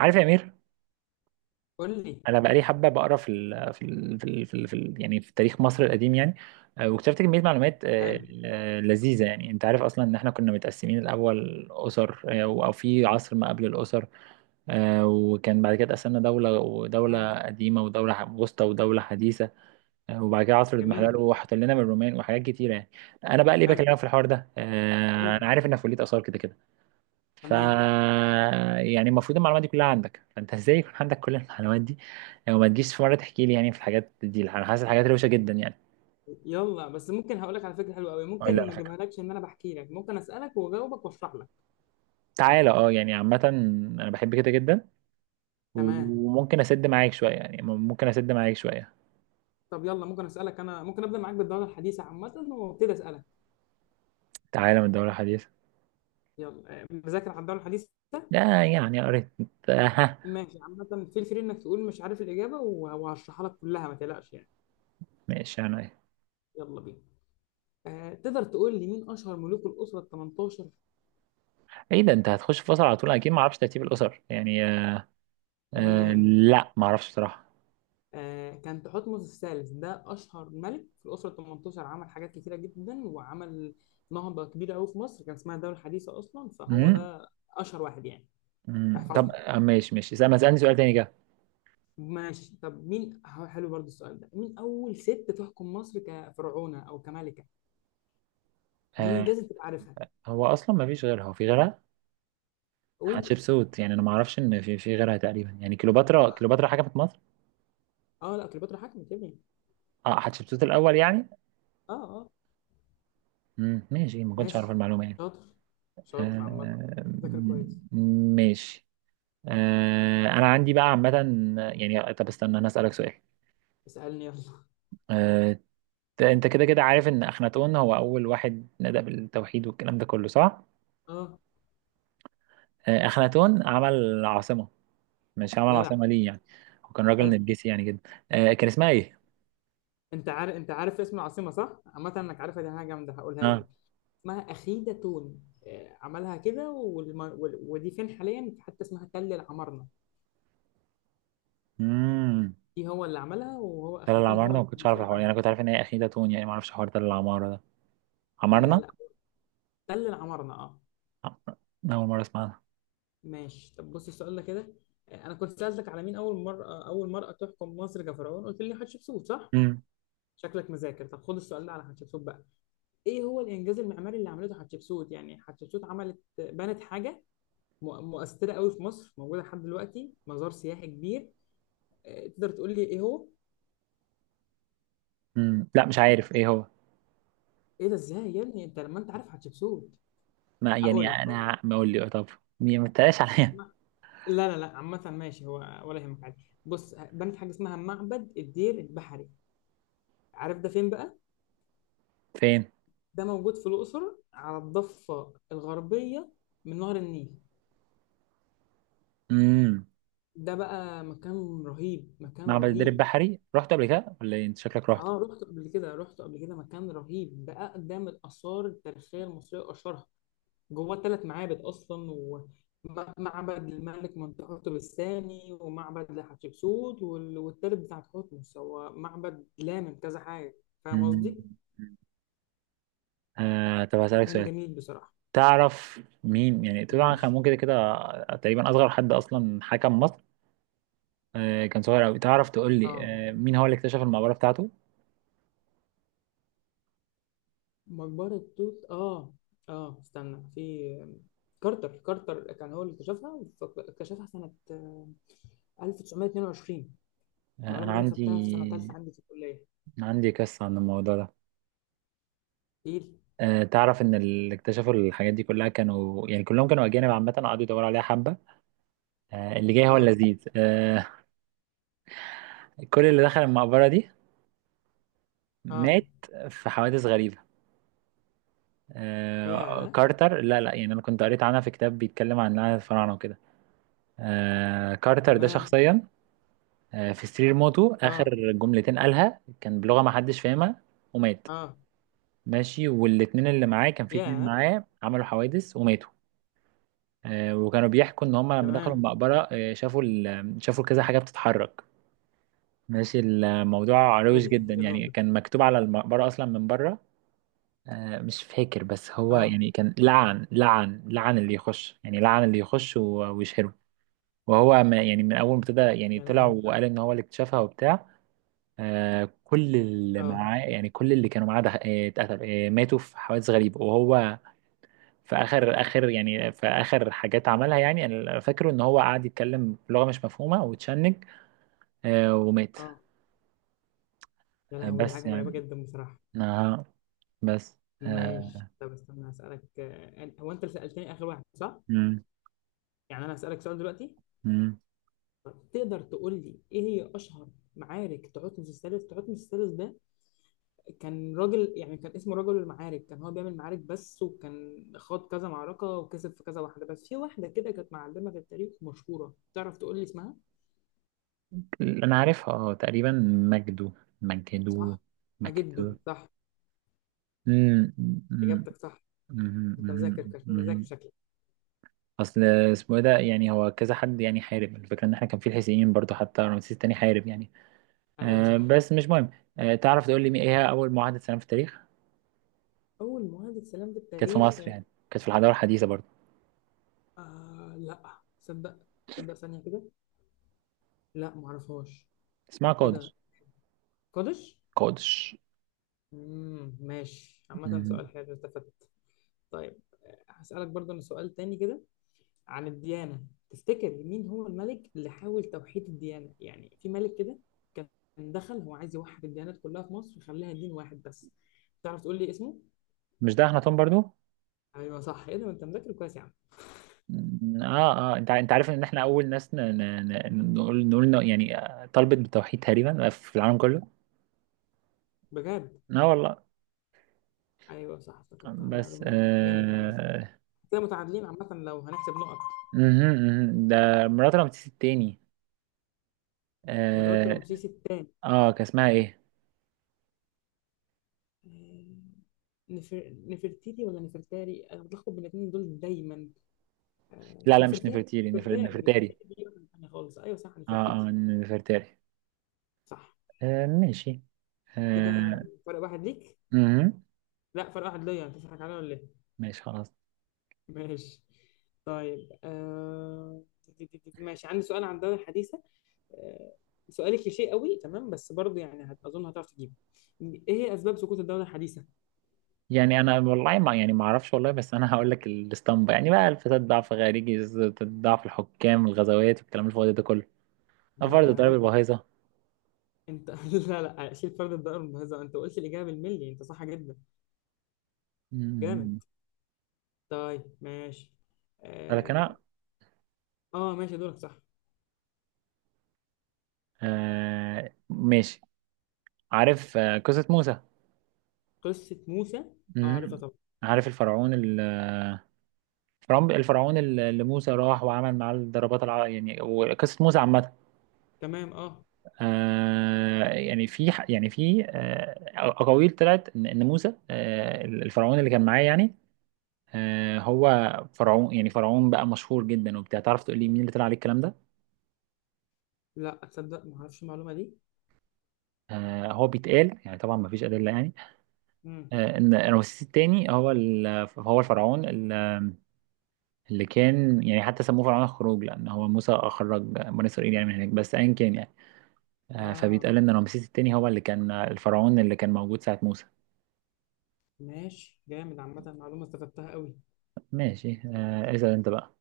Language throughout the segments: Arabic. عارف يا امير؟ قول لي. انا بقالي حبه بقرا ال في ال يعني في تاريخ مصر القديم يعني. واكتشفت كميه معلومات، حلو. لذيذه يعني. انت عارف اصلا ان احنا كنا متقسمين الاول اسر، او في عصر ما قبل الاسر. وكان بعد كده اتقسمنا دوله ودوله تمام. قديمه ودوله وسطى ودوله حديثه. وبعد كده عصر الاضمحلال جميل. وحط لنا من الرومان وحاجات كتيره يعني. انا بقى ليه حلو. بكلمك في الحوار ده؟ قول لي. انا عارف انك في كليه اثار كده كده. ف تمام. يعني المفروض المعلومات دي كلها عندك، فانت ازاي يكون عندك كل المعلومات دي؟ يعني ما تجيش في مره تحكي لي يعني في الحاجات دي؟ انا حاسس الحاجات روشه جدا يعني. يلا، بس ممكن هقول لك على فكره حلوه قوي. اه لا، ممكن على ما فكره اجيبها لكش، ان انا بحكي لك ممكن اسالك واجاوبك واشرح لك. تعالى. اه يعني عامه انا بحب كده جدا. تمام. وممكن اسد معاك شويه يعني ممكن اسد معاك شويه. طب يلا ممكن اسالك، انا ممكن ابدا معاك بالدوره الحديثه عامه وابتدي اسالك. تعالى من دوره حديثه. يلا، مذاكر على الدوره الحديثه. لا يعني قريت. ها. ماشي، عامه فيل فري انك تقول مش عارف الاجابه وهشرحها لك كلها، ما تقلقش يعني. ماشي، انا ايه. يلا بينا. تقدر تقول لي مين اشهر ملوك الاسره ال 18؟ ايه ده؟ انت هتخش في فصل على طول؟ اكيد ما اعرفش ترتيب الاسر يعني. آه، لا، ما اعرفش بصراحه. كان تحتمس الثالث، ده أشهر ملك في الأسرة 18، عمل حاجات كتيرة جدا، وعمل نهضة كبيرة أوي في مصر، كان اسمها الدولة الحديثة أصلا، فهو امم، ده أشهر واحد يعني. أمم، طب تحفظها. ماشي ماشي، ما اسالني سؤال تاني كده. ماشي، طب مين حلو برضو السؤال ده، مين أول ست تحكم مصر كفرعونة أو كملكة؟ دي آه، لازم تبقى عارفها. هو اصلا ما فيش غيرها، هو في غيرها؟ قول. حتشبسوت. يعني انا ما اعرفش ان في غيرها تقريبا يعني. كليوباترا، صح. كليوباترا حاجه في مصر. أه، لا، كليوباترا حكمت يا ابني. اه، حتشبسوت الاول يعني. أه. أه. مم. ماشي، ما كنتش اعرف ماشي. المعلومه يعني. شاطر. شاطر عامة. آه. ذاكر م- كويس. ماشي. آه، انا عندي بقى عامه، يعني طب استنى انا اسالك سؤال. اسألني يلا. آه، انت كده كده عارف ان اخناتون هو اول واحد نادى بالتوحيد والكلام ده كله، صح؟ أه. آه، اخناتون عمل عاصمه. مش عمل جدع. عاصمه ليه يعني؟ هو كان راجل حلو. نرجسي يعني جدا. آه، كان اسمها ايه؟ انت عارف، انت عارف اسم العاصمه صح، عامه انك عارفها، دي حاجه جامده هقولها لك. اه. اسمها اخيدة تون. عملها كده، ودي فين حاليا، في حته اسمها تل العمارنه. مم. دي هو اللي عملها، وهو تل اخناتون هو العمارنة، ما اللي كان كنتش عارف مسؤول الحوار يعني. عنها. أنا كنت عارف إن هي أخيدة تون يعني، ما أعرفش حوار تل العمارة ده. لا عمارنة؟ لا، تل العمارنه، اه. عمارة. ده. عمرنا أول مرة أسمعها. ماشي، طب بص السؤال ده كده. انا كنت سالتك على مين اول مره اول مرأة تحكم مصر كفرعون، قلت لي حتشبسوت صح. امم. شكلك مذاكر، طب خد السؤال ده على حتشبسوت بقى. ايه هو الانجاز المعماري اللي عملته حتشبسوت؟ يعني حتشبسوت عملت بنت حاجه مؤثره قوي في مصر، موجوده لحد دلوقتي، مزار سياحي كبير. تقدر تقول لي ايه هو؟ امم، لا، مش عارف إيه هو. ايه ده، ازاي يا ابني انت لما انت عارف هتشبسوت! ما يعني هقول لك. أنا، ما أقول لي طب. ما تتقلاش عليا. ما- لا لا لا، عامه ماشي. هو ولا يهمك، عادي. بص، بنت حاجه اسمها معبد الدير البحري، عارف ده فين بقى؟ فين؟ ده موجود في الاقصر، على الضفه الغربيه من نهر النيل. امم. ده بقى مكان رهيب، مكان معبد الدرب رهيب البحري، رحت قبل كده ولا إيه؟ أنت شكلك اه، رحته. رحت قبل كده، مكان رهيب، ده اقدم الاثار التاريخيه المصريه واشهرها. جوه الثلاث معابد اصلا، ومعبد الملك منتخرطب الثاني، ومعبد لحتشبسوت، والتالت بتاع تحتمس، هو معبد لامم كذا حاجه. فاهم امم. قصدي. آه، طب هسألك مكان سؤال. جميل بصراحه. تعرف مين يعني توت عنخ ماشي. آمون كده كده. تقريبا أصغر حد أصلا حكم مصر. آه، كان صغير أوي. تعرف تقول لي اه، آه، مين هو اللي اكتشف المقبرة بتاعته؟ مقبره توت، اه. اه استنى، في كارتر، كارتر كان هو اللي اكتشفها، اكتشفها سنه 1922. آه، أنا المعلومه دي انا عندي، خدتها في سنه ثالثه عندي في الكليه. أنا عندي قصة عن الموضوع ده. تقيل. تعرف ان اللي اكتشفوا الحاجات دي كلها كانوا يعني كلهم كانوا اجانب عامه، قعدوا يدوروا عليها حبه. اللي جاي هو اه. اللذيذ. كل اللي دخل المقبره دي اه. مات، في حوادث غريبه. ياه. كارتر، لا لا، يعني انا كنت قريت عنها في كتاب بيتكلم عن لعنه الفراعنه وكده. كارتر ده تمام. شخصيا، في سرير موته اخر اه. جملتين قالها كان بلغه ما حدش فاهمها، ومات. اه. ماشي، والاتنين اللي معاه، كان في اتنين يا. معاه، عملوا حوادث وماتوا. وكانوا بيحكوا ان هم لما دخلوا تمام. المقبره، شافوا شافوا كذا حاجه بتتحرك. ماشي، الموضوع ايه روش ده، جدا ايه الرعب يعني. ده؟ كان مكتوب على المقبره اصلا من بره، مش فاكر، بس هو اه. يعني كان لعن لعن لعن اللي يخش يعني، لعن اللي يخش ويشهره. وهو ما يعني من اول ما ابتدى يعني يا طلع لهوي. وقال ان هو اللي اكتشفها وبتاع. كل اللي اه. معاه يعني، كل اللي كانوا معاه اتقتلوا، ماتوا في حوادث غريبه. وهو في اخر اخر يعني، في اخر حاجات عملها يعني انا فاكره ان هو قعد يتكلم بلغه مش مفهومه وتشنج، آه، ومات. اه. يا آه لهوي، دي حاجه بس مرعبه يعني. جدا بصراحه. آه بس. ماشي، آه. طب استنى هسألك. هو انت اللي سألتني اخر واحد صح؟ مم. يعني انا هسألك سؤال دلوقتي. مم. طب تقدر تقول لي ايه هي اشهر معارك تعوتمس الثالث؟ تعوتمس الثالث ده كان راجل يعني، كان اسمه رجل المعارك، كان هو بيعمل معارك بس، وكان خاض كذا معركه وكسب في كذا واحده، بس في واحده كده كانت معلمه في التاريخ مشهوره، تعرف تقول لي اسمها؟ انا عارفها اه تقريبا. مجدو. مجدو. صح؟ مجده، مجدو. صح. مم، مم، اجابتك صح. مم، انت مم. مذاكر مم. شكلك. اصل اسمه إيه ده يعني؟ هو كذا حد يعني حارب الفكره ان احنا كان في الحسينيين برضو، حتى رمسيس التاني حارب يعني. ايوه آه صح. بس مش مهم. آه، تعرف تقول لي ايه هي اول معاهده سلام في التاريخ؟ اول مواد السلام في كانت في التاريخ. مصر يعني، كانت في الحضارة الحديثة برضو. آه لا تصدق، تصدق ثانيه كده، لا معرفهاش. اسمها ايه ده، قادش. قادش. قادش. امم، ماشي عامه، مم. سؤال حلو، استفدت. طيب، هسألك برضه أنا سؤال تاني كده عن الديانة. تفتكر مين هو الملك اللي حاول توحيد الديانة؟ يعني في ملك كده كان دخل، هو عايز يوحد الديانات كلها في مصر ويخليها دين واحد بس، تعرف تقول لي اسمه؟ مش ده أخناتون برضو؟ ايوه صح، ايه ده، ما انت مذاكر كويس يا عم! مم. اه اه، انت انت عارف ان احنا اول ناس ن... ن... ن... نقول نقول إنه يعني، طلبت بالتوحيد تقريبا، في العالم كله. بجد. اه والله. ايوه صح، افتكرتها، بس المعلومه دي جامد عامه. آه. كده متعادلين عامه لو هنحسب نقط. مهم، مهم. ده مرات رمسيس التاني. مرات اه. رمسيس الثاني. آه، كان اسمها ايه؟ نفرتيتي ولا نفرتاري، انا بتلخبط بين الاثنين دول دايما. لا لا، مش نفرتاري، نفرتيري، نفرتاري نفرتاري. نفرتاري دي واحدة تانية خالص، ايوه صح اه. نفرتيتي. اه، نفرتاري. صح. آه ماشي. كده آه. فرق واحد ليك. مهم. لا، فرق واحد ليا، انت بتضحك عليا ولا ايه. ماشي خلاص. ماشي. طيب، ماشي، عندي سؤال عن الدوري الحديثة. آه، سؤال كليشيه قوي، تمام، بس برضه يعني اظن هتعرف تجيبه. ايه هي اسباب سقوط الدوله الحديثه؟ يعني انا والله ما يعني ما اعرفش والله، بس انا هقول لك الاسطمبه يعني بقى: الفساد، ضعف خارجي، ضعف الحكام، الغزوات والكلام الفاضي ده كله. ده انت فرض ضرب قلت. الباهظه. انت لا لا، شيل فرد الدائره الممتازه، انت قلت الاجابه بالملي، انت صح جدا. أمم. جامد. طيب ماشي. لكن انا اه. آه ماشي، دورك صح. آه ماشي. عارف آه قصه موسى؟ قصه موسى. اه عارفها أمم. طبعا. عارف الفرعون الفرعون، الفرعون اللي موسى راح وعمل معاه الضربات يعني. وقصه موسى عامه. تمام، اه. آه، يعني في يعني في آه اقاويل طلعت ان إن موسى، آه، الفرعون اللي كان معاه يعني، آه، هو فرعون يعني، فرعون بقى مشهور جدا وبتاع. تعرف تقول لي مين اللي طلع عليه الكلام ده؟ لا تصدق، ما اعرفش المعلومه دي. آه، هو بيتقال يعني، طبعا ما فيش ادله يعني، امم. آه، ان رمسيس الثاني هو هو الفرعون اللي كان يعني، حتى سموه فرعون الخروج لان هو موسى اخرج بني اسرائيل يعني من هناك بس ايا كان يعني. آه، اه. فبيتقال ان رمسيس الثاني هو اللي كان الفرعون اللي كان موجود ساعه موسى. ماشي جامد عامه، معلومه استفدتها قوي. ماشي. آه، اسال انت بقى.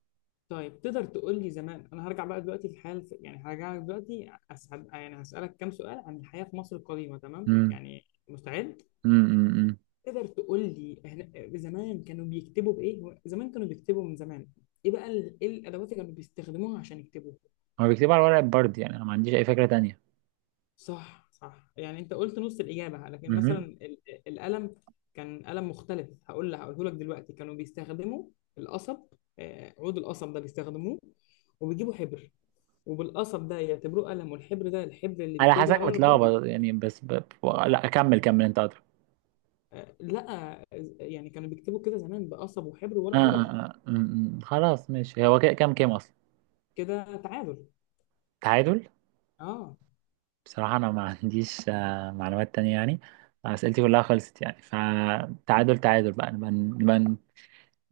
طيب، تقدر تقول لي زمان، انا هرجع بقى دلوقتي في يعني هرجع لك دلوقتي، يعني هسالك كام سؤال عن الحياه في مصر القديمه، تمام، امم. يعني مستعد؟ امم. تقدر تقول لي زمان كانوا بيكتبوا بايه؟ زمان كانوا بيكتبوا من زمان، ايه بقى ايه الادوات اللي كانوا بيستخدموها عشان يكتبوا؟ هو بيكتبوا على ورق برد يعني، انا ما عنديش اي فكره صح صح، يعني انت قلت نص الاجابه، لكن مثلا تانية. القلم كان قلم مختلف. هقول لك، هقوله لك دلوقتي، كانوا بيستخدموا القصب. عود القصب ده بيستخدموه، وبيجيبوا حبر، وبالقصب ده يعتبروه قلم، والحبر ده الحبر اللي على بيكتبوا بيه حسك على ورق البردي. متلخبط يعني بس ب. لا، كمل كمل انت ادرى. لا، يعني كانوا بيكتبوا كده زمان، بقصب وحبر آه وورق آه بردي. آه. م- م. خلاص، ماشي. هو كده كام؟ كام اصلا؟ كده تعادل. تعادل. اه. بصراحة انا ما عنديش آه معلومات تانية يعني. اسئلتي كلها خلصت يعني، فتعادل تعادل. بقى نبقى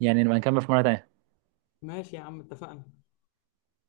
يعني، نبقى نكمل في مرة تانية. ماشي يا عم، اتفقنا.